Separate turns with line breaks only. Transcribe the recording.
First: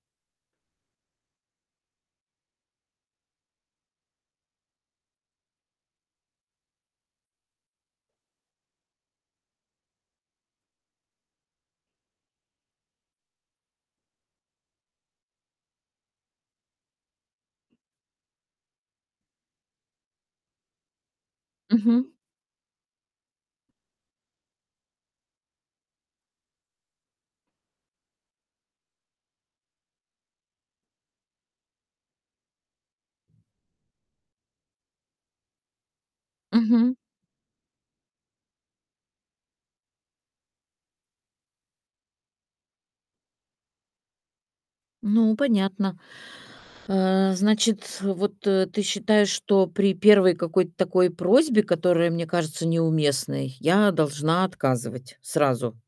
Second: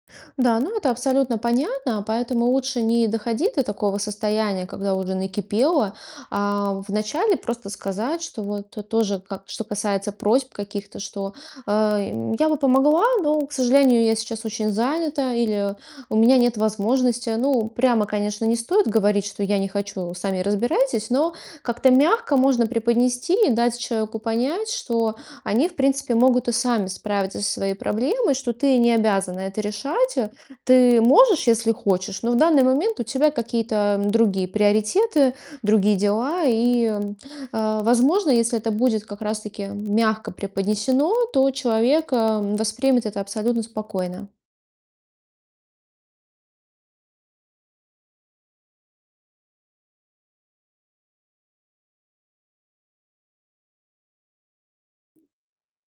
Да, ну, это абсолютно понятно. Поэтому лучше не доходить до такого состояния, когда уже накипело, а в начале просто сказать, что вот тоже ка что касается просьб каких-то, что, э, м: "Я бы помогла, но, к сожалению, я сейчас очень занята". Или: "У меня нет возможности". Ну, прямо, конечно, не стоит говорить, что "я не хочу, сами разбирайтесь", но как-то
Мгм.
мягко можно преподнести и дать человеку понять, что они в принципе могут и сами справиться со своей проблемой, что ты не обязана это решать, э. Ты можешь, если хочешь, но в данный момент у тебя какие-то другие приоритеты, другие дела. И,
Мгм.
а, возможно, если это будет как раз таки мягко преподнесено, то человек, а, воспримет это абсолютно спокойно.
Ну понятно. Э, значит, вот, э, ты считаешь, что при 1 какой-то такой просьбе, которая мне кажется неуместной, я должна отказывать сразу?